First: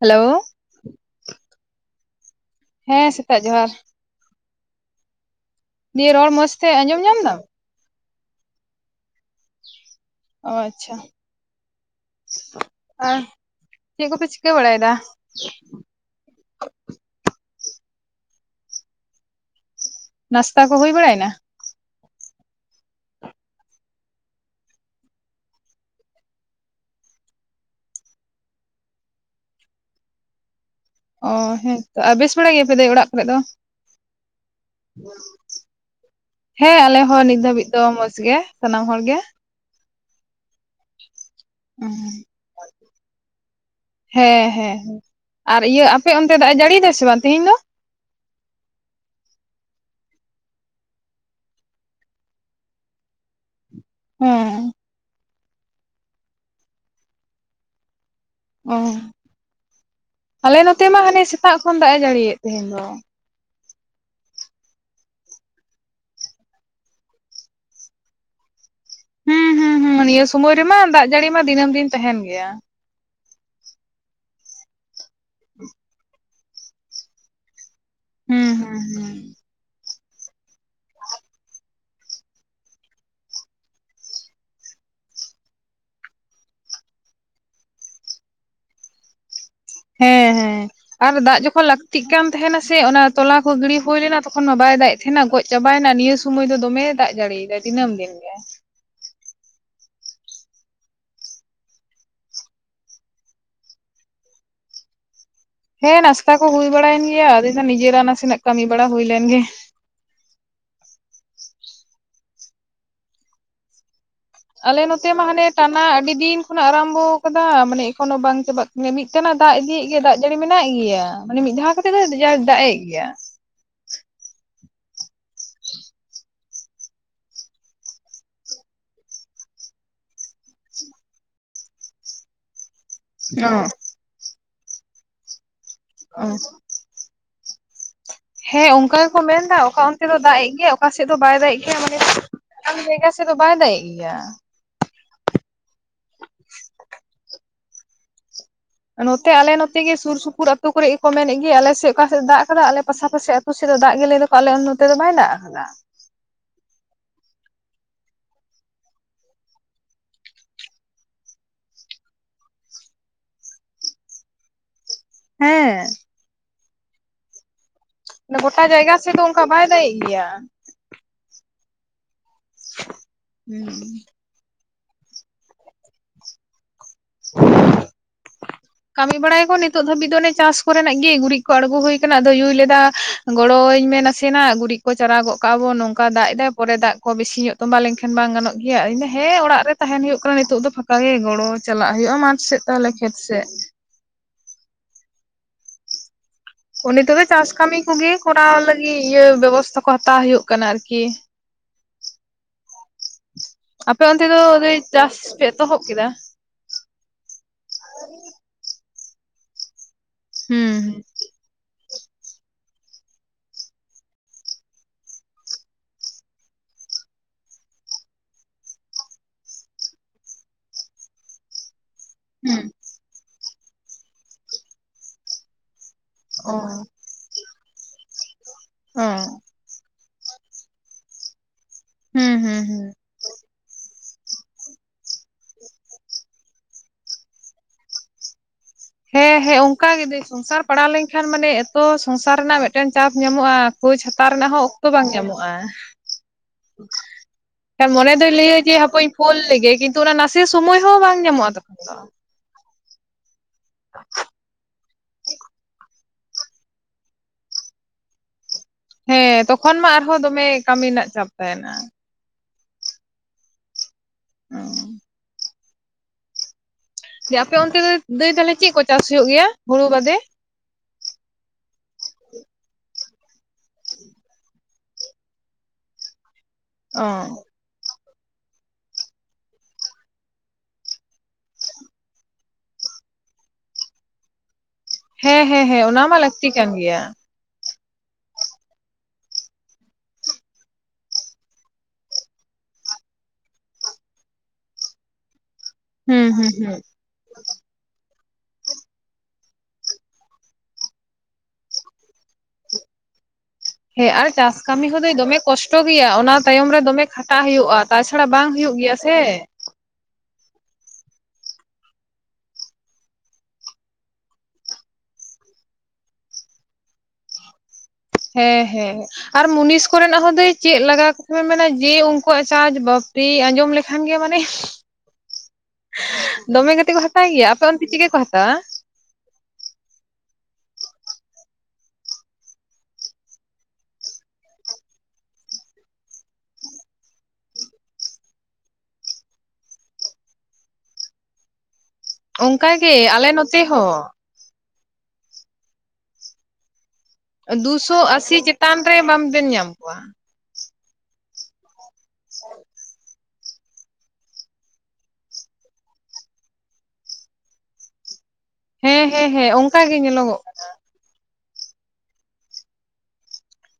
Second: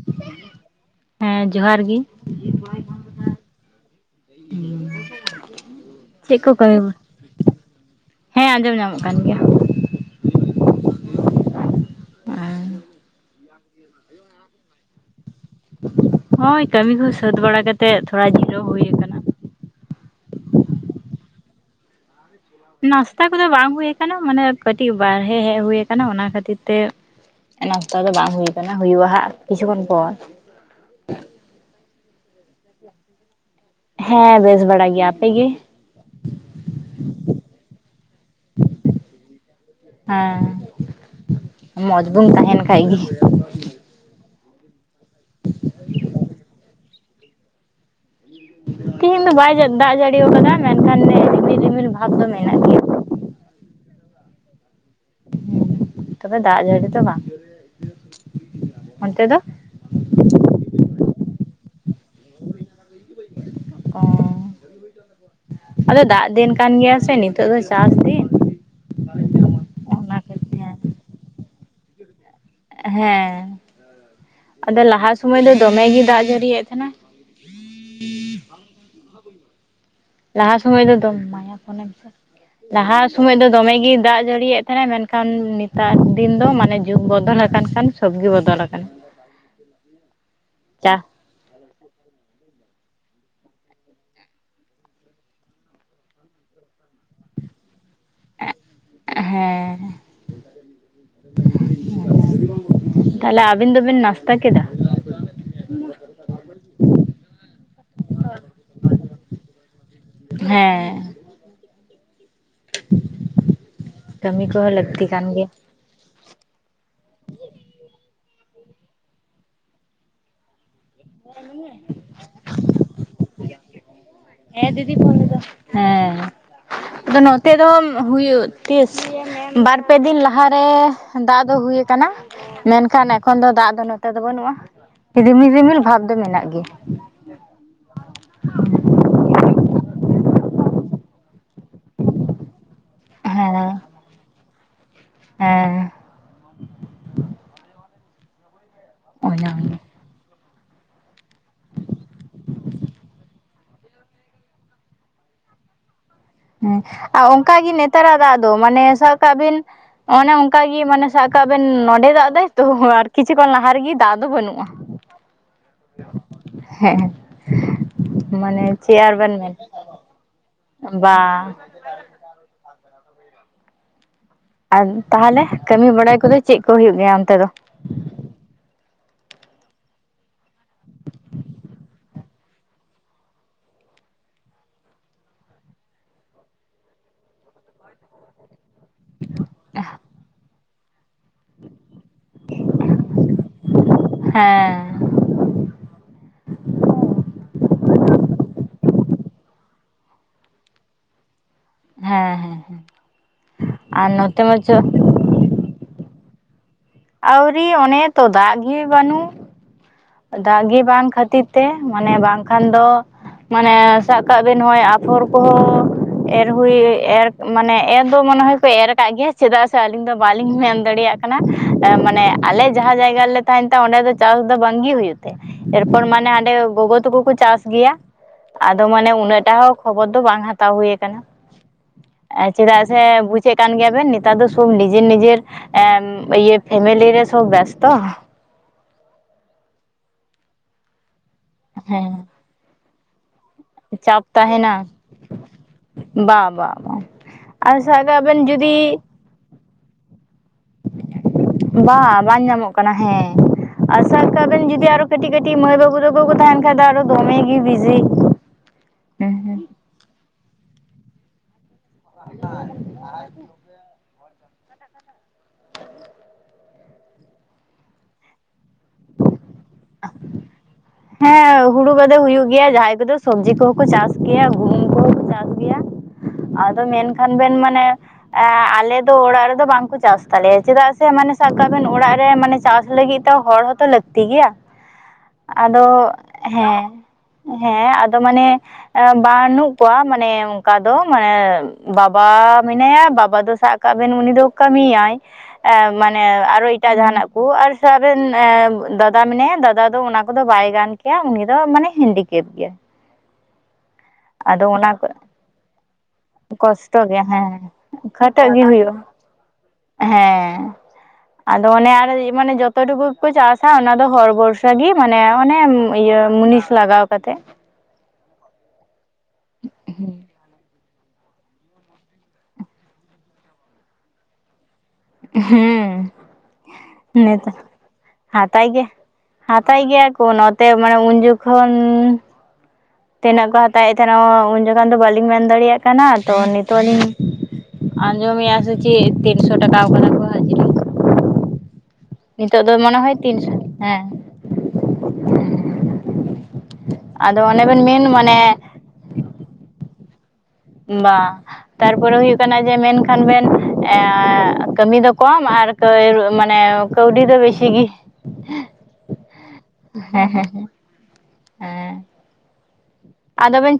ᱦᱮ ᱞᱳ ᱦᱮᱸ ᱡᱚᱦᱟᱨ ᱜᱮ ᱦᱮᱸ ᱥᱮᱛᱟᱜ ᱡᱚᱦᱟᱨ [unintelligible] ᱫᱤᱭᱟᱹ ᱨᱚᱲ ᱪᱮᱫ ᱢᱚᱸᱡᱽ ᱠᱚ ᱛᱮ ᱠᱟᱹᱢᱤ ᱟᱸᱡᱚᱢ ᱧᱟᱢ ᱫᱟᱢ? ᱦᱮᱸ ᱟᱸᱡᱚᱢ ᱧᱟᱢᱚᱜ ᱠᱟᱱ ᱜᱮᱭᱟ᱾ ᱚ ᱟᱪᱪᱷᱟ ᱟᱨ ᱪᱮᱫ ᱠᱚᱯᱮ ᱪᱤᱠᱟᱹ ᱵᱟᱲᱟᱭᱮᱫᱟ? ᱦᱳᱭ ᱠᱟᱹᱢᱤ ᱠᱚ ᱥᱟᱹᱛ ᱵᱟᱲᱟ ᱠᱟᱛᱮᱫ ᱛᱷᱚᱲᱟ ᱡᱤᱨᱟᱹᱣ ᱦᱳᱭ ᱟᱠᱟᱱᱟ ᱾ ᱱᱟᱥᱛᱟ ᱠᱚ ᱦᱩᱭ ᱵᱟᱲᱟᱭ ᱱᱟ? ᱱᱟᱥᱛᱟ ᱠᱚᱫᱚ ᱵᱟᱝ ᱦᱩᱭᱩ ᱟᱠᱟᱱᱟ ᱢᱟᱱᱮ ᱠᱟᱹᱴᱤᱡ ᱵᱟᱨ ᱦᱮ ᱦᱮᱡ ᱦᱩᱭ ᱟᱠᱟᱱᱟ ᱚᱱᱟ ᱠᱷᱟᱹᱛᱤᱨ ᱛᱮ ᱱᱟᱥᱛᱟ ᱫᱚ ᱵᱟᱝ ᱦᱩᱭ ᱠᱟᱱᱟ ᱦᱩᱭᱩᱜᱼᱟ ᱦᱟᱸᱜ ᱠᱤᱪᱷᱩ ᱠᱷᱚᱱ ᱯᱚᱨ ᱚ ᱦᱮᱸ ᱛᱚ ᱟᱨ ᱵᱮᱥ ᱵᱟᱲᱟ ᱜᱮᱭᱟᱯᱮ ᱫᱟᱹᱭ ᱚᱲᱟᱜ ᱠᱚᱨᱮ ᱫᱚ? ᱦᱮᱸ ᱵᱮᱥ ᱵᱟᱲᱟ ᱜᱮᱭᱟ ᱟᱯᱮᱜᱮ ᱦᱮᱸ ᱟᱞᱮᱦᱚ ᱱᱤᱛ ᱫᱷᱟᱹᱵᱤᱡ ᱫᱚ ᱢᱚᱸᱡᱽ ᱜᱮ ᱥᱟᱱᱟᱢ ᱦᱚᱲ ᱜᱮ᱾ ᱦᱮᱸ ᱢᱚᱸᱡᱽ ᱦᱩᱸ, ᱵᱚᱱ ᱛᱟᱦᱮᱱ ᱠᱷᱟᱡ ᱜᱮ, ᱦᱮᱸ ᱻᱦᱮᱸᱻ ᱟᱨ ᱤᱭᱟᱹ ᱟᱯᱮ ᱚᱱᱛᱮ ᱫᱟᱜ ᱮ ᱡᱟᱹᱲᱤ ᱫᱟᱭ ᱥᱮ ᱵᱟᱝ ᱛᱤᱦᱤᱧ ᱫᱚ? ᱛᱤᱦᱤᱧ ᱫᱚ ᱵᱟᱭ ᱫᱟᱜ ᱡᱟᱹᱲᱤ ᱟᱠᱟᱫᱟ, ᱢᱮᱱᱠᱷᱟᱱ ᱨᱤᱢᱤᱞ ᱨᱤᱢᱤᱞ ᱵᱷᱟᱵᱽ ᱫᱚ ᱢᱮᱱᱟᱜ ᱜᱮᱭᱟ᱾ ᱦᱩᱸ ᱦᱮ ᱛᱚᱵᱮ ᱫᱟᱜ ᱡᱟᱹᱲᱤ ᱛᱚ ᱵᱟᱝ ᱚ ᱚᱱᱛᱮ ᱫᱚ ᱟᱞᱮ ᱱᱚᱛᱮ ᱢᱟ ᱦᱟᱱᱮ ᱥᱮᱛᱟᱜ ᱠᱷᱚᱱ ᱫᱟᱜ ᱮ ᱡᱟᱹᱲᱤᱭᱮᱫ ᱛᱟᱦᱮᱧ ᱫᱚ᱾ ᱚ ᱟᱫᱚ ᱫᱟᱜ ᱫᱤᱱ ᱠᱟᱱ ᱜᱮᱭᱟ ᱥᱮ ᱱᱤᱛᱚᱜ ᱫᱚ ᱪᱟᱥ ᱫᱤᱱ ᱦᱮᱸ ᱻᱦᱮᱸᱻ ᱚᱱᱟ ᱱᱤᱭᱟᱹ ᱥᱚᱢᱚᱭ ᱠᱷᱟᱹᱛᱤᱨ ᱨᱮᱢᱟ ᱫᱟᱜ ᱡᱟᱹᱲᱤ ᱢᱟ ᱫᱤᱱᱟᱹᱢ ᱫᱤᱱ ᱛᱟᱦᱮᱱ ᱜᱮᱭᱟ᱾ ᱦᱮᱸ ᱟᱫᱚ ᱞᱟᱦᱟ ᱥᱚᱢᱚᱭ ᱫᱚ ᱫᱚᱢᱮ ᱜᱮ ᱫᱟᱜ ᱡᱟᱹᱲᱤᱭᱮᱫ ᱛᱟᱦᱮᱸᱱᱟ᱾ ᱦᱮᱸᱻ ᱦᱩᱸ ᱻᱦᱮᱸᱻ ᱞᱟᱦᱟ ᱥᱚᱢᱚᱭ ᱫᱚ ᱫᱚᱢᱮ ᱢᱟᱭᱟ ᱥᱮ [unintelligible] ᱞᱟᱦᱟ ᱥᱚᱢᱚᱭ ᱫᱚ ᱫᱚᱢᱮ ᱜᱮ ᱫᱟᱜ ᱡᱟᱹᱲᱤᱭᱮᱫ ᱛᱟᱦᱮᱱᱟ, ᱢᱮᱱᱠᱷᱟᱱ ᱱᱮᱛᱟᱨ ᱫᱤᱱ ᱫᱚ ᱢᱟᱱᱮ ᱡᱩᱜᱽ ᱵᱚᱫᱚᱞ ᱟᱠᱟᱱ ᱠᱷᱟᱱ ᱜᱮ ᱵᱚᱫᱚᱞ ᱟᱠᱟᱱᱟ᱾ ᱦᱮᱸᱻᱦᱮᱸᱻ ᱪᱟ ᱟᱨ ᱫᱟᱜ ᱡᱚᱠᱷᱚᱱ ᱞᱟᱹᱠᱛᱤ ᱠᱟᱱ ᱛᱟᱦᱮᱱᱟ ᱥᱮ ᱚᱱᱟ ᱛᱚᱞᱟ ᱠᱚ ᱜᱤᱲᱤ ᱦᱩᱭ ᱞᱮᱱᱟ ᱛᱚᱠᱷᱚᱱ ᱢᱟ ᱵᱟᱭ ᱫᱟᱜ ᱮ ᱛᱟᱦᱮᱱᱟ ᱜᱚᱡ ᱪᱟᱵᱟᱭ ᱮᱱᱟ ᱱᱤᱭᱟᱹ ᱥᱚᱢᱚᱭ ᱫᱚᱢᱮ ᱫᱟᱜ ᱮ ᱡᱟᱹᱲᱤ ᱮᱫᱟᱭ ᱫᱤᱱᱟᱹᱢ ᱫᱤᱱ ᱜᱮ᱾ ᱦᱮᱸ ᱛᱟᱦᱚᱞᱮ ᱟᱹᱵᱤᱱ ᱫᱚᱵᱤᱱ ᱱᱟᱥᱛᱟ ᱠᱮᱫᱟ? ᱦᱮᱸ ᱱᱟᱥᱛᱟ ᱠᱚ ᱦᱩᱭ ᱵᱟᱲᱟᱭᱮᱱ ᱜᱮᱭᱟ, ᱟᱫᱚ ᱱᱤᱡᱮᱨᱟᱜ ᱱᱟᱥᱮᱱᱟᱜ ᱠᱟᱹᱢᱤ ᱵᱟᱲᱟ ᱦᱩᱭ ᱞᱮᱱ ᱜᱮ᱾ ᱦᱮᱸ [unintelligible] [unintelligible] ᱠᱟᱹᱢᱤ ᱠᱚᱦᱚᱸ ᱞᱟᱹᱠᱛᱤ ᱠᱟᱱ ᱜᱮᱭᱟ᱾ ᱚᱱᱟᱢᱟ ᱟᱹᱰᱤ ᱫᱤᱱ ᱠᱷᱚᱱᱟᱜ ᱟᱨᱟᱢᱵᱷᱚ ᱟᱠᱟᱫᱟ ᱢᱟᱱᱮ ᱮᱠᱷᱚᱱᱳ ᱵᱟᱝ ᱪᱟᱵᱟᱜ ᱠᱟᱱᱟ᱾ ᱢᱤ-ᱢᱤᱫᱴᱟᱱᱟᱜ ᱫᱟᱜ ᱤᱫᱤᱭᱮᱫ ᱜᱮᱭᱟ ᱫᱟᱜ ᱡᱟᱹᱲᱤ ᱢᱮᱱᱟᱜ ᱜᱮᱭᱟ ᱢᱟᱱᱮ ᱢᱤᱫ ᱫᱷᱟᱣ ᱠᱟᱛᱮᱜ ᱫᱚ ᱡᱟᱣ ᱫᱟᱜ ᱮᱫ ᱜᱮᱭᱟ᱾ [unintelligible] ᱦᱮᱸ ᱫᱤᱫᱤ ᱯᱷᱚᱱ ᱞᱮᱫᱟᱭ, ᱦᱮᱸ ᱟᱫᱚ ᱱᱚᱛᱮ ᱫᱚ-ᱚᱢ ᱦᱩᱭᱩᱜ ᱛᱤᱥ ᱵᱟᱨ‌ ᱯᱮ ᱫᱤᱱ ᱞᱟᱦᱟᱨᱮ ᱫᱟᱜ ᱫᱚ ᱦᱩᱭ ᱟᱠᱟᱱᱟ, ᱢᱮᱱᱠᱷᱟᱱ ᱮᱠᱷᱚᱱ ᱫᱚ ᱫᱟᱜ ᱫᱚ ᱱᱚᱛᱮ ᱫᱚ ᱵᱟᱹᱱᱩᱜᱼᱟ, ᱨᱤᱢᱤᱞ ᱨᱤᱢᱤᱞ ᱵᱷᱟᱵᱽ ᱫᱚ ᱚ ᱢᱮᱱᱟᱜ ᱜᱮᱭᱟ᱾ ᱦᱮᱸ ᱚᱱᱠᱟ ᱜᱮᱠᱚ ᱢᱮᱱ ᱮᱫᱟ ᱚᱠᱟ ᱚᱱᱛᱮ ᱫᱚ ᱫᱟᱜ ᱮ ᱜᱮᱭᱟ ᱚᱠᱟ ᱥᱮᱫ ᱫᱚ ᱵᱟᱭ ᱫᱟᱜ ᱮ ᱜᱮᱭᱟ ᱢᱟᱱᱮ [unintelligible] ᱱᱚᱛᱮ ᱫᱚ ᱵᱟᱭ ᱫᱟᱜ‌‌ ᱦᱮᱸ ᱮ ᱜᱮᱭᱟ᱾ ᱦᱮᱸ [unintelligible] ᱱᱚᱛᱮ ᱟᱞᱮ ᱚᱱᱟᱜᱮ ᱱᱚᱛᱮ ᱜᱮ ᱥᱩᱨ ᱥᱩᱯᱩᱨ ᱟᱹᱛᱩ ᱠᱚᱨᱮ ᱜᱮᱠᱚ ᱢᱮᱱᱮᱫ ᱜᱮ ᱟᱞᱮ ᱥᱮᱫ ᱚᱠᱟ ᱥᱮᱫ ᱫᱟ‌ᱜ ᱠᱟᱫᱟᱭ ᱟᱞᱮ ᱯᱟᱥᱟ ᱯᱟᱥᱤ ᱟᱹᱛᱩ ᱥᱮᱫ ᱫᱚ ᱫᱟᱜ ᱜᱮ‌ ᱞᱟᱹᱭ ᱮᱫᱟ ᱟᱞᱮ ᱱᱚᱛᱮ ᱫᱚ ᱵᱟᱭ ᱫᱟᱜ ᱟᱠᱟᱫᱟ᱾ ᱦᱮᱸ ᱟᱨ ᱚᱱᱠᱟᱜᱮ ᱱᱮᱛᱟᱨᱟᱜ ᱫᱟᱜ ᱫᱚ ᱢᱟᱱᱮ ᱥᱟᱵ ᱠᱟᱜ ᱵᱤᱱ ᱚᱱᱮ ᱚᱱᱠᱟᱜ ᱜᱮ ᱢᱟᱱᱮ ᱥᱟᱵ ᱠᱟᱜ ᱵᱮᱱ ᱱᱚᱰᱮ ᱫᱟᱜ ᱫᱟᱭ ᱛᱚ ᱟᱨ ᱠᱤᱪᱷᱩ‌ ᱠᱷᱚᱱ ᱞᱟᱦᱟ ᱨᱮᱜᱮ ᱫᱟᱜ ᱫᱚ ᱵᱟᱹᱱᱩᱜᱼᱟ᱾ ᱦᱮᱸ, [inaudible] ᱦᱮᱸ [unintelligible] [inaudible] ᱜᱚᱴᱟ ᱢᱟᱱᱮ ᱡᱟᱭᱜᱟ ᱪᱮᱫ ᱥᱮᱫ ᱟᱨ ᱫᱚ ᱵᱮᱱ ᱚᱱᱠᱟ ᱵᱟᱭ ᱢᱮᱱᱟ ᱫᱟᱜᱮ-ᱜ ᱜᱮᱭᱟ᱾ ᱵᱟᱝ, ᱦᱩᱸ ᱟᱨ ᱛᱟᱦᱚᱞᱮ ᱠᱟᱹᱢᱤ ᱵᱟᱲᱟ ᱠᱚᱫᱚ ᱪᱮᱫ ᱠᱚ ᱦᱩᱭᱩᱜ ᱜᱮᱭᱟ ᱚᱱᱛᱮ ᱫᱚ, ᱠᱟᱹᱢᱤ ᱵᱟᱲᱟᱭ ᱟᱠᱚ ᱱᱤᱛᱚᱜ ᱫᱷᱟᱹᱵᱤᱡ ᱫᱚ ᱚᱱᱮ ᱪᱟᱥ ᱠᱚᱨᱮᱱᱟᱜ ᱜᱮ ᱜᱩᱨᱤᱡᱽ ᱠᱚ ᱟᱬᱜᱚ ᱦᱩᱭ ᱟᱠᱟᱱᱟ, ᱟᱫᱚᱭ ᱭᱚ ᱞᱟᱹᱭ ᱮᱫᱟ ᱜᱚᱲᱚ ᱟᱹᱧ ᱢᱮ ᱱᱟᱥᱮᱱᱟᱜ ᱜᱩᱨᱤᱡᱽ ᱠᱚ ᱪᱟᱨᱟ ᱜᱚᱫ ᱠᱟᱜᱼᱟ ᱵᱚᱱ, ᱱᱚᱝᱠᱟ ᱫᱟᱜ ᱮᱫᱟ ᱯᱚᱨᱮ ᱫᱟᱜ ᱠᱚ ᱵᱤᱥᱤ ᱧᱚᱜ ᱛᱚᱸᱵᱟ ᱞᱮᱱᱠᱷᱟᱱ ᱵᱟᱝ ᱜᱟᱱᱚᱜ ᱜᱮᱭᱟ ᱤᱧ ᱫᱚ ᱦᱮᱸ ᱚᱲᱟᱜ ᱨᱮ ᱛᱟᱦᱮᱱ ᱦᱩᱭᱩᱜ ᱠᱟᱱᱟ ᱱᱤᱛᱚᱜ ᱫᱚ ᱯᱷᱟᱠᱟ ᱜᱮ ᱜᱚᱲᱚ ᱪᱟᱞᱟᱜ ᱦᱳᱭᱳᱜ-ᱟ ᱢᱟᱴᱷ ᱥᱮᱫ ᱛᱟᱦᱞᱮ ᱠᱷᱮᱛᱥ [unintelligible] ᱦᱮᱸ ᱩᱱᱤ ᱛᱮᱫᱚ ᱪᱟᱥ ᱠᱟᱢᱤ ᱠᱚᱜᱮ ᱠᱚᱨᱟᱣ ᱞᱟᱜᱤᱫ ᱤᱭᱟᱹ ᱵᱮᱵᱚᱥᱛᱷᱟ ᱠᱚ ᱦᱟᱛᱟᱣ ᱦᱳᱭᱳᱜ ᱠᱟᱱᱟ ᱟᱨᱠᱤ ᱦᱮᱸ ᱦᱮᱸ ᱦᱮᱸ ᱟᱯᱮ ᱚᱱᱛᱮ ᱫᱚ ᱫᱟᱹᱭ ᱪᱟᱥ ᱯᱮ ᱮᱛᱚᱦᱚᱵ ᱠᱮᱫᱟ᱾ ᱟᱣᱨᱤ ᱚᱱᱮ ᱛᱚ ᱫᱟᱜ ᱜᱮ ᱵᱟᱱᱩᱜ᱾ ᱫᱟᱜ ᱜᱮ ᱦᱩᱸ ᱵᱟᱝ ᱠᱷᱟᱛᱤᱨ ᱛᱮ ᱢᱟᱱᱮ ᱵᱟᱝᱠᱷᱟᱱ ᱫᱚ ᱢᱟᱱᱮ ᱥᱟᱵ ᱠᱟᱜ ᱵᱮᱱ ᱱᱚᱜ-ᱚᱭ ᱟᱯᱯᱷᱚᱨ ᱠᱚᱦᱚᱸ ᱮᱨ ᱦᱩᱭ ᱮᱨ ᱢᱟᱱᱮ ᱮᱨ ᱫᱚ ᱢᱚᱱᱮ ᱦᱚᱭᱯᱮ ᱮᱨ ᱠᱟᱜ ᱜᱮᱭᱟ ᱪᱮᱫᱟᱜ ᱥᱮ ᱟᱹᱞᱤᱧ ᱫᱚ ᱵᱟᱞᱤᱧ ᱢᱮᱱ ᱫᱟᱲᱮᱭᱟᱜ ᱠᱟᱱᱟ᱾ ᱢᱟᱱᱮ ᱦᱩᱸ ᱟᱞᱮ ᱡᱟᱸᱦᱟᱸ ᱡᱟᱭᱜᱟ ᱨᱮᱞᱮ ᱛᱟᱦᱮᱱ ᱛᱟᱦᱮᱸ ᱚᱸᱰᱮ ᱫᱚ ᱪᱟᱥ ᱫᱚ ᱵᱟᱝᱜᱤ ᱦᱩᱭᱩᱜ᱾ ᱮᱨᱯᱚᱨ ᱢᱟᱱᱮ ᱚ ᱦᱟᱸᱰᱮ ᱜᱚᱜᱚ ᱛᱚᱠᱩ ᱠᱩ ᱪᱟᱥ ᱜᱮᱭᱟ ᱟᱫᱚ ᱚ ᱢᱟᱱᱮ ᱩᱱᱟᱹᱜᱴᱟ ᱦᱚᱸ ᱠᱷᱚᱵᱚᱨ ᱫᱚ ᱵᱟᱝ ᱦᱟᱛᱟᱣ ᱦᱩᱭ ᱠᱟᱱᱟ [inaudible] ᱦᱩᱸ [inaudible] ᱮ ᱦᱩᱸ ᱪᱮᱫᱟᱜ ᱦᱩᱸ ᱥᱮ ᱵᱩᱪ ᱪᱮᱫ ᱠᱟᱱ ᱜᱮᱭᱟᱵᱮᱱ ᱱᱮᱛᱟᱨ ᱫᱚ ᱥᱩᱵ ᱱᱤᱡᱮᱨ ᱱᱤᱡᱮᱨ ᱮᱱ ᱤᱭᱟᱹ ᱯᱷᱮᱢᱮᱞᱤ ᱨᱮ ᱥᱚᱵ ᱵᱮᱥᱛᱚ᱾ ᱦᱮᱸ ᱦᱮᱸ ᱚᱝᱠᱟᱜᱮ ᱫᱟᱹᱭ ᱥᱚᱝᱥᱟᱨ ᱯᱟᱲᱟᱣ ᱞᱮᱱᱠᱷᱟᱱ ᱢᱟᱱᱮ ᱮᱛᱚ ᱦᱮᱸ ᱥᱚᱝᱥᱟᱨ ᱨᱮᱱᱟᱜ ᱢᱤᱫᱴᱮᱱ ᱪᱟᱯ ᱧᱟᱢᱚᱜ-ᱟ᱾ ᱠᱷᱳᱡ ᱪᱟᱯ ᱦᱟᱛᱟᱣ ᱨᱮᱱᱟᱜ ᱦᱚᱸ ᱛᱟᱦᱮᱱᱟ ᱚᱠᱛᱚ ᱵᱟᱝ ᱧᱟᱢᱚᱜ-ᱟ᱾ ᱵᱟ [inaudible] ᱵᱟ ᱵᱟ [inaudible] ᱟᱨ [inaudible] ᱮ ᱥᱟᱵ ᱢᱚᱱᱮ ᱠᱟᱜ ᱫᱚᱭ ᱵᱮᱱ ᱞᱟᱹᱭᱟ ᱡᱮ ᱡᱩᱫᱤ ᱦᱟᱯᱮᱧ ᱯᱳᱞ ᱞᱮᱜᱮ ᱠᱤᱱᱛᱩ ᱚᱱᱟ ᱱᱟᱥᱮ ᱥᱚᱢᱚᱭ ᱦᱚᱸ ᱵᱟᱝ ᱧᱟᱢᱚᱜ-ᱟ ᱛᱚ᱾ ᱵᱟ ᱵᱟᱝ ᱧᱟᱢᱚᱜ ᱠᱟᱱᱟ ᱦᱮᱸ ᱟᱥᱟ ᱠᱟᱜ ᱵᱮᱱ ᱡᱩᱫᱤ ᱟᱨᱚ ᱠᱟᱹᱴᱤᱡ ᱠᱟᱹᱴᱤᱡ ᱢᱟᱹᱭ ᱵᱟᱵᱩ ᱫᱚ [unintelligible] ᱠᱚ ᱛᱟᱦᱮᱱ ᱠᱷᱟᱡ ᱫᱚ ᱟᱨᱚ ᱫᱚᱢᱮ ᱜᱮ ᱵᱤᱡᱤ᱾ ᱦᱮᱸ ᱛᱚᱠᱷᱚᱱ ᱢᱟ ᱟᱨᱦᱚᱸ ᱫᱚᱢᱮ ᱠᱟᱢᱤ ᱨᱮᱱᱟᱜ ᱪᱟᱯ ᱛᱟᱦᱮᱱᱟ᱾ [unintelligible] ᱚ [unintelligible] ᱡᱮ ᱟᱯᱮ ᱚᱱᱛᱮ ᱫᱟᱹᱭ ᱛᱟᱦᱞᱮ ᱪᱮᱫ ᱠᱚ ᱪᱟᱥ ᱦᱳᱭᱳᱜ ᱜᱮᱭᱟ ᱾ ᱦᱩᱲᱩ ᱵᱟᱫᱮ ᱦᱮᱸ ᱦᱩᱲᱩ ᱠᱚᱫᱚ ᱦᱩᱭᱩᱜ ᱜᱮᱭᱟ ᱡᱟᱸᱦᱟᱸᱭ ᱠᱚᱫᱚ ᱥᱚᱵᱽᱡᱤ ᱠᱚᱦᱚᱸ ᱠᱚ ᱪᱟᱥ ᱜᱮᱭᱟ ᱜᱩᱦᱩᱢ ᱠᱚᱦᱚᱸ ᱪᱟᱥ ᱜᱮᱭᱟ ᱾ ᱟᱫᱚ ᱚ ᱢᱮᱱᱠᱷᱟᱱ ᱵᱮᱱ ᱢᱟᱱᱮ ᱟᱞᱮ ᱫᱚ ᱚᱲᱟᱜ ᱨᱮᱫᱚ ᱵᱟᱝᱠᱚ ᱪᱟᱥ ᱛᱟᱞᱮᱭᱟ ᱪᱮᱫᱟᱜ ᱥᱮ ᱢᱟᱱᱮ ᱥᱟᱵ ᱠᱟᱜᱵᱮᱱ ᱚᱲᱟᱜ ᱨᱮ ᱢᱟᱱᱮ ᱪᱟᱥ ᱞᱟᱹᱜᱤᱫ ᱛᱚ ᱦᱚᱲ ᱦᱚᱛᱚ ᱞᱟᱹᱠᱛᱤ ᱜᱮᱭᱟ ᱦᱮᱸ ᱦᱮᱸ ᱦᱮᱸ ᱚᱱᱟ ᱟᱫᱚ ᱢᱟ ᱞᱟᱹᱠᱛᱤ ᱠᱟᱱ ᱜᱮᱭᱟ ᱦᱮᱸ ᱦᱮᱸ ᱟᱫᱚ ᱢᱟᱱᱮ ᱵᱟᱱᱩᱜ ᱠᱚᱣᱟ ᱢᱟᱱᱮ ᱚᱱᱠᱟ ᱫᱚ ᱢᱟᱱᱮ ᱵᱟᱵᱟ ᱢᱮᱱᱟᱭᱟ ᱵᱟᱵᱟ ᱫᱚᱦᱟᱜ ᱥᱟᱜ ᱠᱟᱜ ᱵᱮᱱ ᱩᱱᱤ ᱫᱚ ᱠᱟᱢᱤᱭᱟᱭ ᱮ ᱢᱟᱱᱮ ᱦᱩᱸ ᱦᱩᱸ ᱟᱨᱚ ᱦᱩᱸ ᱮᱴᱟᱜ ᱡᱟᱦᱟᱱᱟᱜ ᱠᱩ ᱟᱨ ᱥᱟᱵᱮᱱ ᱫᱟᱫᱟ ᱢᱮᱱᱟᱭᱟ ᱫᱟᱫᱟ ᱫᱚ ᱚᱱᱟ ᱠᱚᱫᱚ ᱵᱟᱭ ᱜᱟᱱ ᱠᱮᱭᱟ ᱩᱱᱤ ᱫᱚ ᱢᱟᱱᱮ ᱦᱮᱱᱰᱤᱠᱮᱯ ᱜᱮᱭᱟ᱾ ᱦᱮᱸ ᱟᱨ ᱪᱟᱥ ᱠᱟᱢᱤ ᱦᱚᱸ ᱠᱚ ᱫᱟᱹᱭ ᱫᱚᱢᱮ ᱠᱚᱥᱴᱚ ᱜᱮᱭᱟ ᱚᱱᱟ ᱛᱟᱭᱚᱢ ᱨᱮ ᱠᱚᱥᱴᱚ ᱫᱚᱢᱮ ᱜᱮᱭᱟ ᱠᱷᱟᱴᱟᱜ ᱦᱮᱸ ᱦᱳᱭᱩᱜᱼᱟ ᱛᱟᱪᱷᱟᱲᱟ ᱵᱟᱝ ᱠᱷᱟᱴᱟᱜ ᱜᱮ ᱦᱩᱭᱩᱜ ᱦᱩᱭᱩᱜᱼᱟ ᱜᱮᱭᱟ ᱥᱮ ᱾ ᱦᱮᱸ ᱟᱫᱚ ᱚᱱᱮ ᱟᱨ ᱢᱟᱱᱮ ᱡᱚᱛᱚ ᱴᱩᱠᱩ ᱠᱩ ᱪᱟᱥᱟ ᱚᱱᱟ ᱫᱚ ᱦᱚᱲ ᱵᱚᱨᱥᱟ ᱜᱤ ᱢᱟᱱᱮ ᱚᱱᱮ ᱤᱭᱟᱹ ᱢᱩᱱᱤᱥ ᱞᱟᱜᱟᱣ ᱠᱟᱛᱮᱜ ᱦᱮᱸ ᱦᱮᱸ ᱟᱨ ᱢᱩᱱᱤᱥ ᱠᱚᱨᱮᱱᱟᱜ ᱦᱚᱸ ᱫᱟᱹᱭ ᱪᱮᱫ ᱞᱟᱜᱟ ᱢᱮᱱᱟ ᱡᱮ ᱩᱱᱠᱩᱣᱟᱜ ᱪᱟᱡᱽ ᱵᱟᱯᱨᱮ ᱟᱸᱡᱚᱢ ᱞᱮᱠᱷᱟᱱ ᱜᱮ ᱢᱟᱱᱮ ᱦᱩᱸ ᱫᱚᱢᱮ ᱠᱟᱛᱮ ᱠᱚ ᱦᱟᱛᱟᱣ ᱜᱮᱭᱟ ᱱᱮᱛᱟᱨ ᱟᱯᱮ ᱚᱱᱛᱮ ᱪᱤᱠᱟᱹ ᱠᱚ ᱦᱟᱛᱟᱣᱟ ᱦᱟᱛᱟᱭ ᱜᱮ ᱦᱟᱛᱟᱭ ᱜᱮᱭᱟ ᱠᱚ ᱱᱚᱛᱮ ᱢᱟᱱᱮ ᱩᱱ ᱡᱚᱠᱷᱚᱱ ᱛᱤᱱᱟᱹᱜ ᱠᱚ ᱦᱟᱛᱟᱣᱮᱫ ᱛᱟᱦᱮᱱᱟ ᱩᱱ ᱡᱚᱠᱷᱚᱱ ᱫᱚ ᱵᱟᱹᱞᱤᱧ ᱢᱮᱱ ᱫᱟᱲᱮᱭᱟᱜ ᱠᱟᱱᱟ ᱛᱚ ᱱᱤᱛᱚᱜ ᱞᱤᱧ ᱟᱡᱚᱢᱤᱜ-ᱟ ᱥᱮᱪᱮᱜ ᱛᱤᱱᱥᱚ ᱴᱟᱠᱟᱣ ᱠᱟᱱᱟ ᱾ ᱱᱤᱛᱚᱜ ᱚᱝᱠᱟ ᱫᱚ ᱜᱮ ᱢᱚᱱᱮ ᱦᱚᱭ ᱟᱞᱮ ᱛᱤᱱᱥᱚ ᱱᱚᱛᱮ ᱦᱚᱸ ᱦᱮᱸ ᱟᱫᱚ ᱚᱱᱮ ᱵᱮᱱ ᱫᱩᱥᱚ ᱢᱮᱱ ᱟᱥᱤ ᱢᱟᱱᱮ ᱪᱮᱛᱟᱱ ᱨᱮ ᱵᱟᱢ ᱵᱮᱱ ᱧᱟᱢ ᱠᱚᱣᱟ ᱾ ᱵᱟᱸ ᱛᱟᱨᱯᱚᱨᱮ ᱦᱩᱭᱩᱜ ᱠᱟᱱᱟ ᱡᱮ ᱢᱮᱱᱠᱷᱟᱱ ᱵᱮᱱ ᱮ ᱠᱟᱹᱢᱤ ᱫᱚ ᱠᱚᱢ ᱟᱨ ᱢᱟᱱᱮ ᱠᱟᱹᱣᱰᱤ ᱫᱚ ᱵᱮᱥᱤ ᱜᱤ ᱦᱮᱸ ᱦᱮᱸ ᱦᱮᱸ ᱚᱱᱠᱟ ᱜᱮ ᱦᱮᱸ ᱧᱮᱞᱚᱜᱚᱜ ᱦᱮᱸ ᱦᱮᱸᱻ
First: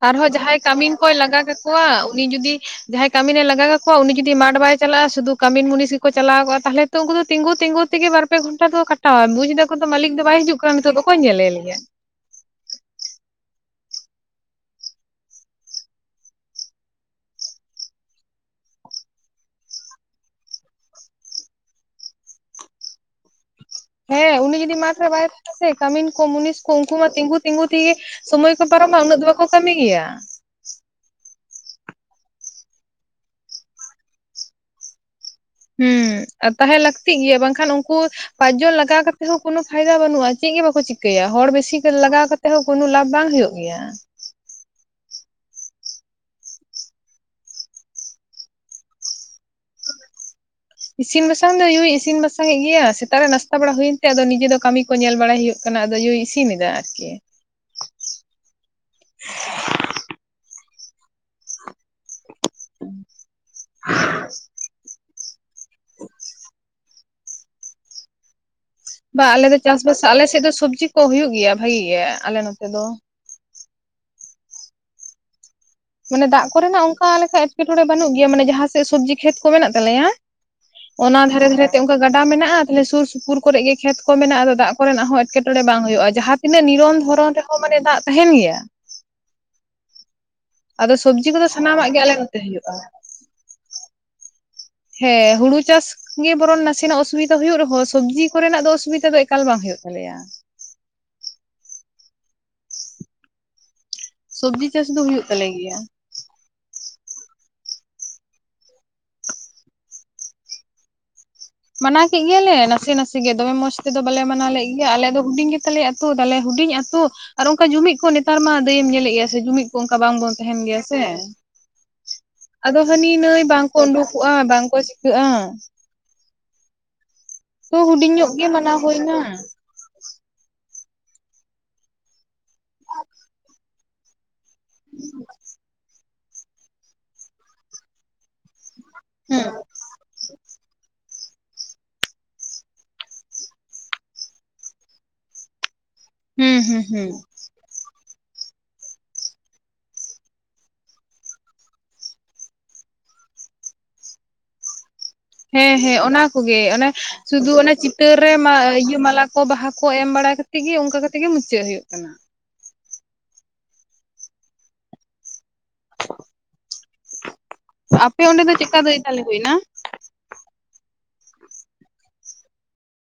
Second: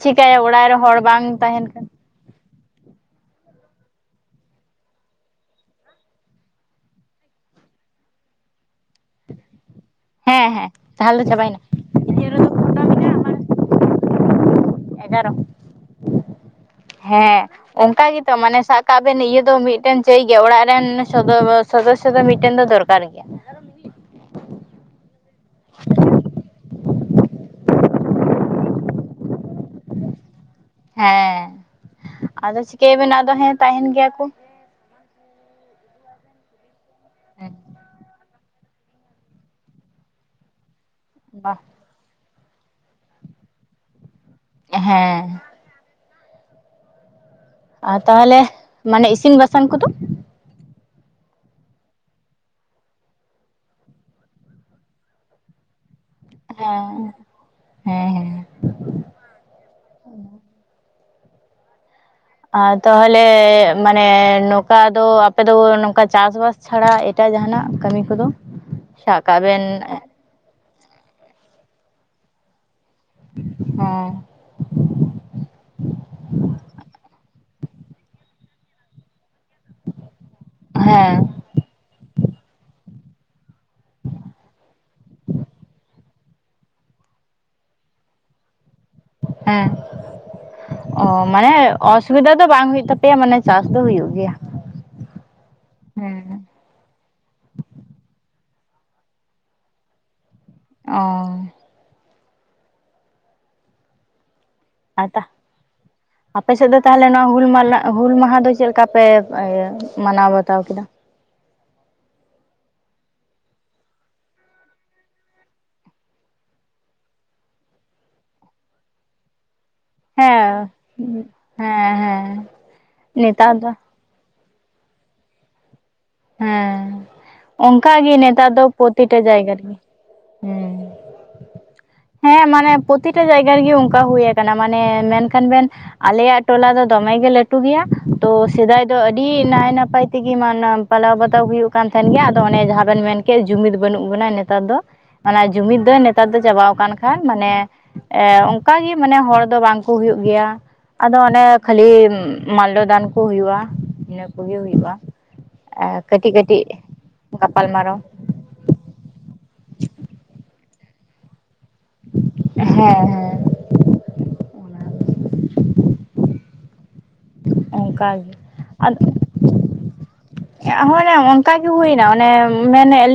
ᱟᱨᱦᱚᱸ ᱡᱟᱦᱟᱸᱭ ᱚᱲᱟᱜ ᱨᱮ ᱠᱟᱹᱢᱤᱱ ᱦᱚᱲ ᱠᱚᱭ ᱵᱟᱝ ᱞᱟᱜᱟ ᱛᱟᱦᱮᱱ ᱠᱷᱟᱱ ᱠᱟᱠᱚᱣᱟ ᱩᱱᱤ ᱡᱩᱫᱤ ᱡᱟᱸᱦᱟᱸᱭ ᱠᱟᱹᱢᱤᱱᱮ ᱞᱟᱜᱟ ᱠᱟᱠᱚᱣᱟ ᱩᱱᱤ ᱡᱩᱫᱤ ᱢᱟᱴ ᱵᱟᱭ ᱪᱟᱞᱟᱜ-ᱟ ᱥᱩᱫᱩ ᱠᱟᱹᱢᱤ ᱢᱩᱱᱤᱥ ᱜᱮᱠᱚ ᱪᱟᱞᱟᱣ ᱠᱚᱜ-ᱟ ᱛᱟᱦᱞᱮ ᱛᱚ ᱩᱱᱠᱩ ᱫᱚ ᱛᱤᱜᱩ ᱛᱤᱜᱩ ᱛᱮᱜᱮ ᱵᱟᱨ ᱯᱮ ᱜᱷᱚᱱᱴᱟ ᱫᱚ ᱠᱚᱴᱟᱣᱟ ᱢᱩᱡᱽ ᱮᱫᱟ ᱫᱚ ᱢᱟᱹᱞᱤᱠ ᱫᱚ ᱵᱟᱭ ᱦᱮᱸ ᱦᱤᱡᱩᱜ ᱦᱮᱸ ᱠᱟᱱ ᱱᱤᱛᱚᱜ ᱫᱚ ᱚᱠᱚᱭ ᱛᱟᱦᱚᱞᱮ ᱧᱮᱞ ᱪᱟᱵᱟᱭᱮᱱᱟ ᱞᱮᱭᱟ᱾ ᱮᱜᱟᱨᱚ? ᱦᱮᱸ᱾ ᱚᱱᱠᱟ ᱜᱮᱛᱚ ᱢᱟᱱᱮ ᱥᱟᱜ ᱠᱟᱜ ᱵᱮᱱ ᱤᱭᱟᱹ ᱫᱚ ᱢᱤᱫᱴᱮᱱ ᱪᱟᱹᱭ ᱜᱮᱭᱟ ᱚᱲᱟᱜ ᱨᱮᱱ [unintelligible] ᱥᱚᱫᱚᱥᱥᱚ ᱫᱚ ᱢᱤᱫᱴᱮᱱ ᱫᱚ ᱫᱚᱨᱠᱟᱨ ᱜᱮᱭᱟ᱾ ᱦᱮᱸ ᱩᱱᱤ ᱡᱩᱫᱤ ᱢᱟᱴᱷ ᱨᱮ ᱵᱟᱭ ᱛᱟᱦᱮᱸᱱᱟ ᱥᱮ ᱠᱟᱹᱢᱤᱱ ᱠᱚ ᱢᱩᱱᱤᱥ ᱠᱚ ᱩᱱᱠᱩ ᱢᱟ ᱛᱤᱸᱜᱩ ᱛᱤᱸᱜᱩ ᱛᱤᱼ ᱥᱚᱢᱚᱭ ᱠᱚ ᱯᱟᱨᱚᱢᱟ ᱩᱱᱟᱹᱜ ᱫᱚ ᱵᱟᱠᱚ ᱠᱟᱹᱢᱤᱭ ᱜᱮᱭᱟ᱾ ᱦᱮᱸ, ᱟᱫᱚ ᱪᱤᱠᱟᱹᱭᱟ ᱵᱮᱱ ᱟᱫᱚ ᱦᱮᱸ ᱛᱟᱦᱮᱱ ᱜᱮᱭᱟ ᱠᱚ᱾ ᱦᱩᱸ, ᱟ ᱛᱟᱦᱮᱸ ᱞᱟᱹᱠᱛᱤᱜ ᱜᱮᱭᱟ ᱵᱟᱝᱠᱷᱟᱱ ᱩᱱᱠᱩ ᱯᱟᱸᱪᱡᱚᱱ ᱞᱟᱜᱟᱣ ᱠᱟᱛᱮᱫ ᱦᱚᱸ ᱠᱚᱱᱚ ᱯᱷᱟᱭᱫᱟ ᱵᱟᱹᱱᱩᱜᱼᱟ ᱪᱮᱫ ᱜᱮ ᱵᱟᱠᱚ ᱪᱤᱠᱟᱹᱭᱟ᱾ ᱦᱚᱲ ᱵᱟ ᱵᱮᱥᱤ ᱞᱟᱜᱟᱣ ᱠᱟᱛᱮᱜ ᱦᱚᱸ ᱠᱚᱱᱚ ᱞᱟᱵᱷ ᱵᱟᱝ ᱦᱩᱭᱩᱜ ᱜᱮᱭᱟ᱾ ᱦᱮᱸ᱾ ᱟᱨ ᱛᱟᱦᱞᱮ ᱢᱟᱱᱮ ᱤᱥᱤᱱ ᱵᱟᱥᱟᱝ ᱠᱚᱫᱚ? ᱤᱥᱤᱱ ᱵᱟᱥᱟᱝ ᱫᱚ ᱭᱳᱭ ᱤᱥᱤᱱ ᱵᱟᱥᱟᱝ ᱮᱫ ᱜᱮᱭᱟ᱾ ᱥᱮᱛᱟᱜ ᱨᱮ ᱱᱟᱥᱛᱟ ᱵᱟᱲᱟ ᱦᱩᱭᱮᱱᱛᱮ ᱟᱫᱚ ᱱᱤᱡᱮ ᱫᱚ ᱠᱟᱹᱢᱤ ᱠᱚ ᱧᱮᱞ ᱵᱟᱲᱟᱭ ᱦᱩᱭᱩᱜ ᱠᱟᱱᱟ ᱟᱫᱚ ᱭᱳᱭ ᱤᱥᱤᱱᱮᱫᱟ ᱟᱨᱠᱤ᱾ ᱦᱮᱸ ᱦᱮᱸ ᱦᱮᱸ ᱟᱨ ᱛᱟᱦᱚᱞᱮ ᱢᱟᱱᱮ ᱱᱚᱝᱠᱟ ᱫᱚ ᱟᱯᱮᱫᱚ ᱱᱚᱝᱠᱟ ᱪᱟᱥ ᱵᱟᱥ ᱪᱷᱟᱲᱟ ᱮᱴᱟᱜ ᱡᱟᱦᱟᱱᱟᱜ ᱠᱟᱹᱢᱤ ᱠᱚᱫᱚ? ᱥᱟᱵ ᱵᱟ ᱠᱟᱜ ᱟᱞᱮ ᱫᱚ ᱵᱮᱱ ᱪᱟᱥᱵᱟᱥ ᱟᱞᱮᱥᱮᱫ ᱫᱚ ᱥᱚᱵᱡᱤ ᱠᱚ ᱦᱩᱭᱩᱜ ᱜᱮᱭᱟ ᱵᱷᱟᱜᱤ ᱜᱮ ᱟᱞᱮ ᱱᱚᱛᱮ ᱫᱚ᱾ ᱦᱚᱸ, ᱢᱟᱱᱮ ᱫᱟᱜ ᱠᱚᱨᱮᱱᱟᱜ ᱚᱱᱠᱟ ᱞᱮᱠᱟ ᱮᱴᱠᱮᱴᱚᱬᱮ ᱵᱟᱹᱱᱩᱜ ᱜᱮᱭᱟ ᱢᱟᱱᱮ ᱡᱟᱦᱟᱸ ᱥᱮᱫ ᱥᱚᱵᱽᱡᱤ ᱠᱷᱮᱛ ᱠᱚ ᱢᱮᱱᱟᱜ ᱛᱟᱞᱮᱭᱟ ᱦᱮᱸ ᱚᱱᱟ ᱫᱷᱟᱨᱮ ᱫᱷᱟᱨᱮᱛᱮ ᱚᱱᱠᱟ ᱜᱟᱰᱟ ᱢᱮᱱᱟᱜᱼᱟ ᱛᱮ ᱥᱩᱨ ᱥᱩᱯᱩᱨ ᱠᱚᱨᱮ ᱜᱮ ᱠᱷᱮᱛ ᱠᱚ ᱢᱮᱱᱟᱜᱼᱟ ᱟᱫᱚ ᱫᱟᱜ ᱠᱚᱨᱮᱱᱟᱜ ᱦᱚᱸ ᱮᱴᱠᱮᱴᱚᱬᱮ ᱵᱟᱝ ᱦᱩᱭᱩᱜᱼᱟ᱾ ᱡᱟᱦᱟᱸ ᱛᱤᱱᱟᱹᱜ ᱱᱤᱨᱚᱱ ᱫᱷᱚᱨᱚᱱ ᱨᱮᱦᱚᱸ ᱢᱟᱱᱮ ᱫᱟᱜ ᱛᱟᱦᱮᱱ ᱜᱮᱭᱟ᱾ ᱦᱮᱸ, ᱟᱫᱚ ᱚ ᱥᱚᱵᱽᱡᱤ ᱠᱚᱫᱚ ᱢᱟᱱᱮ ᱥᱟᱱᱟᱢᱟᱜ ᱜᱮ ᱟᱞᱮ ᱱᱚᱛᱮ ᱚᱥᱩᱵᱤᱫᱟ ᱫᱚ ᱵᱟᱝ ᱦᱩᱭᱩᱜᱼᱟ ᱦᱩᱭᱩᱜ ᱛᱟᱯᱮᱭᱟ, ᱢᱟᱱᱮ ᱪᱟᱥ ᱫᱚ ᱦᱩᱭᱩᱜ ᱜᱮᱭᱟ᱾ ᱦᱮᱸ, ᱦᱩᱲᱩ ᱪᱟᱥ ᱜᱮ ᱦᱮᱸ ᱵᱚᱨᱚᱱ ᱱᱟᱥᱮᱱᱟᱜ ᱚᱥᱩᱵᱤᱫᱟ ᱦᱳᱭᱳᱜ ᱨᱮᱦᱚᱸ ᱥᱚᱵᱽᱡᱤ ᱠᱚᱨᱮᱱᱟᱜ ᱫᱚ ᱚᱥᱩᱵᱤᱫᱟ ᱫᱚ ᱮᱠᱟᱞ ᱵᱟᱝ ᱦᱳᱭᱳᱜ ᱛᱟᱞᱮᱭᱟ᱾ ᱚ, ᱥᱚᱵᱽᱡᱤ ᱪᱟᱥ ᱫᱚ ᱦᱳᱭᱳᱜ ᱛᱟᱞᱮ ᱜᱮᱭᱟ᱾ ᱟᱯᱮᱥᱮᱫ ᱫᱚ ᱛᱟᱦᱚᱞᱮ ᱱᱚᱣᱟ ᱦᱩᱞ ᱢᱟᱞ ᱱᱟᱜ ᱦᱩᱞ ᱢᱟᱦᱟ ᱫᱚ ᱪᱮᱫ ᱞᱮᱠᱟ ᱯᱮ ᱢᱟᱱᱟᱣ ᱵᱟᱛᱟᱣ ᱠᱮᱫᱟ? ᱢᱟᱱᱟᱣ ᱠᱮᱫ ᱜᱮᱭᱟᱞᱮ ᱱᱟᱥᱮ ᱱᱟᱥᱮ ᱜᱮ, ᱫᱚᱢᱮ ᱢᱚᱸᱡᱽ ᱛᱮᱫᱚ ᱵᱟᱞᱮ ᱢᱟᱱᱟᱣ ᱞᱮᱫ ᱜᱮᱭᱟ ᱟᱞᱮ ᱫᱚ ᱦᱩᱰᱤᱧ ᱜᱮᱛᱟᱞᱮᱭᱟ ᱟᱛᱼᱼ ᱛᱩ ᱛᱟᱞᱮ ᱦᱩᱰᱤᱧ ᱟᱛᱳ ᱟᱨ ᱚᱱᱠᱟ ᱡᱩᱢᱤᱫ ᱠᱚ ᱱᱮᱛᱟᱨ ᱢᱟ ᱫᱟᱹᱭᱮᱢ ᱧᱮᱞᱮᱫ ᱜᱮᱭᱟ ᱥᱮ ᱡᱩᱢᱤᱫ ᱚᱱᱠᱟ ᱵᱟᱝᱵᱚᱱ ᱛᱟᱦᱮᱱ ᱦᱮᱸ ᱜᱮᱭᱟ ᱥᱮ᱾ ᱦᱮᱸ ᱦᱮᱸ ᱟᱫᱚ ᱦᱟᱹᱱᱤ ᱱᱟᱹᱭ ᱱᱮᱛᱟᱨ ᱫᱚ ᱵᱟᱝᱠᱚ ᱩᱸᱰᱩᱠᱚᱜᱼᱟ ᱵᱟᱝ ᱠᱚ ᱪᱤᱠᱟᱹᱜᱼᱟ᱾ ᱦᱮᱸ, ᱛᱚ ᱚᱱᱠᱟᱜ ᱜᱮ ᱦᱩᱰᱤᱧ ᱧᱚᱜ ᱱᱮᱛᱟᱨ ᱫᱚ ᱢᱟᱱᱟᱣ ᱯᱨᱚᱛᱤᱴᱟ ᱦᱩᱭᱱᱟ ᱡᱟᱭᱜᱟ ᱨᱮᱜᱮ᱾ ᱦᱮᱸ, ᱦᱮᱸ ᱢᱟᱱᱮ ᱯᱨᱚᱛᱤᱴᱟ ᱡᱟᱭᱜᱟ ᱨᱮᱜᱮ ᱚᱱᱠᱟ ᱦᱩᱭ ᱟᱨᱼᱼ ᱢᱟᱱᱮ ᱢᱮᱱᱠᱷᱟᱱ ᱵᱮᱱ ᱟᱞᱮᱭᱟᱜ ᱴᱚᱞᱟ ᱫᱚ ᱫᱚᱢᱮ ᱜᱮ ᱞᱟᱹᱴᱩ ᱜᱮᱭᱟ ᱛᱚ ᱥᱮᱫᱟᱭ ᱫᱚ ᱟᱹᱰᱤ ᱦᱩᱸ ᱱᱟᱭ ᱱᱟᱯᱟᱭ ᱛᱮᱜᱮ ᱢᱟᱱᱟᱼᱼ ᱯᱟᱞᱟᱣ ᱵᱟᱛᱟᱣ ᱦᱩᱭᱩᱜ ᱠᱟᱱ ᱛᱟᱦᱮᱱ ᱜᱮᱭᱟ ᱟᱫᱚ ᱚᱱᱮ ᱡᱟᱦᱟᱸ ᱵᱮᱱ ᱢᱮᱱ ᱠᱮᱫ ᱡᱩᱢᱤᱫ ᱵᱟᱹᱱᱩᱜ ᱵᱚᱱᱟ ᱱᱮᱛᱟᱨ ᱫᱚ᱾ ᱢᱟᱱᱮ ᱡᱩᱢᱤᱫ ᱫᱚ ᱱᱮᱛᱟᱨ ᱫᱚ ᱦᱩᱸ ᱦᱩᱸ ᱪᱟᱵᱟᱣᱟᱠᱟᱱ ᱦᱩᱸ ᱠᱷᱟᱡ ᱢᱟᱱᱮ ᱮ ᱚᱱᱠᱟᱜᱮ ᱢᱟᱱᱮ ᱦᱚᱲ ᱫᱚ ᱵᱟᱝ ᱠᱚ ᱦᱩᱭᱩᱜ ᱜᱮᱭᱟ᱾ ᱟᱫᱚ ᱚᱱᱮ ᱠᱷᱟᱹᱞᱤ ᱢᱟᱞᱰᱚ ᱫᱟᱱᱠᱩ ᱦᱩᱭᱩᱜᱼᱟ᱾ ᱤᱱᱟᱹᱠᱚᱜᱤ ᱦᱩᱭᱩᱜᱼᱟ᱾ ᱦᱮᱸ ᱦᱮᱸ ᱚᱱᱟ ᱠᱟᱹᱴᱤᱡ ᱠᱚᱜᱮ ᱠᱟᱹᱴᱤᱡ ᱚᱱᱮ ᱥᱩᱫᱩ ᱜᱟᱯᱟᱞ ᱚᱱᱮ ᱢᱟᱨᱟᱣ ᱪᱤᱛᱟᱹᱨ᱾ ᱨᱮ ᱢᱟ ᱤᱭᱟᱹ ᱢᱟᱞᱟ ᱠᱚ ᱵᱟᱦᱟ ᱠᱚ ᱮᱢ ᱵᱟᱲᱟ ᱠᱟᱛᱮᱜ ᱜᱮ ᱚᱱᱠᱟ ᱠᱟᱛᱮ ᱜᱮ ᱢᱩᱪᱟᱹᱜ ᱦᱩᱭᱩᱜ ᱠᱟᱱᱟ᱾ ᱦᱮᱸ ᱦᱮᱸ᱾ ᱟᱯᱮ ᱚᱱᱠᱟᱜᱮ ᱚᱸᱰᱮ ᱫᱚ ᱪᱮᱠᱟ ᱫᱟᱹᱭ ᱛᱟᱦᱞᱮ ᱦᱩᱭ ᱱᱟ? ᱮᱸᱜ ᱦᱩᱭᱱᱟ ᱚᱱᱠᱟ ᱜᱤ ᱦᱩᱭᱱᱟ ᱚᱱᱮ ᱢᱮᱱᱮᱫ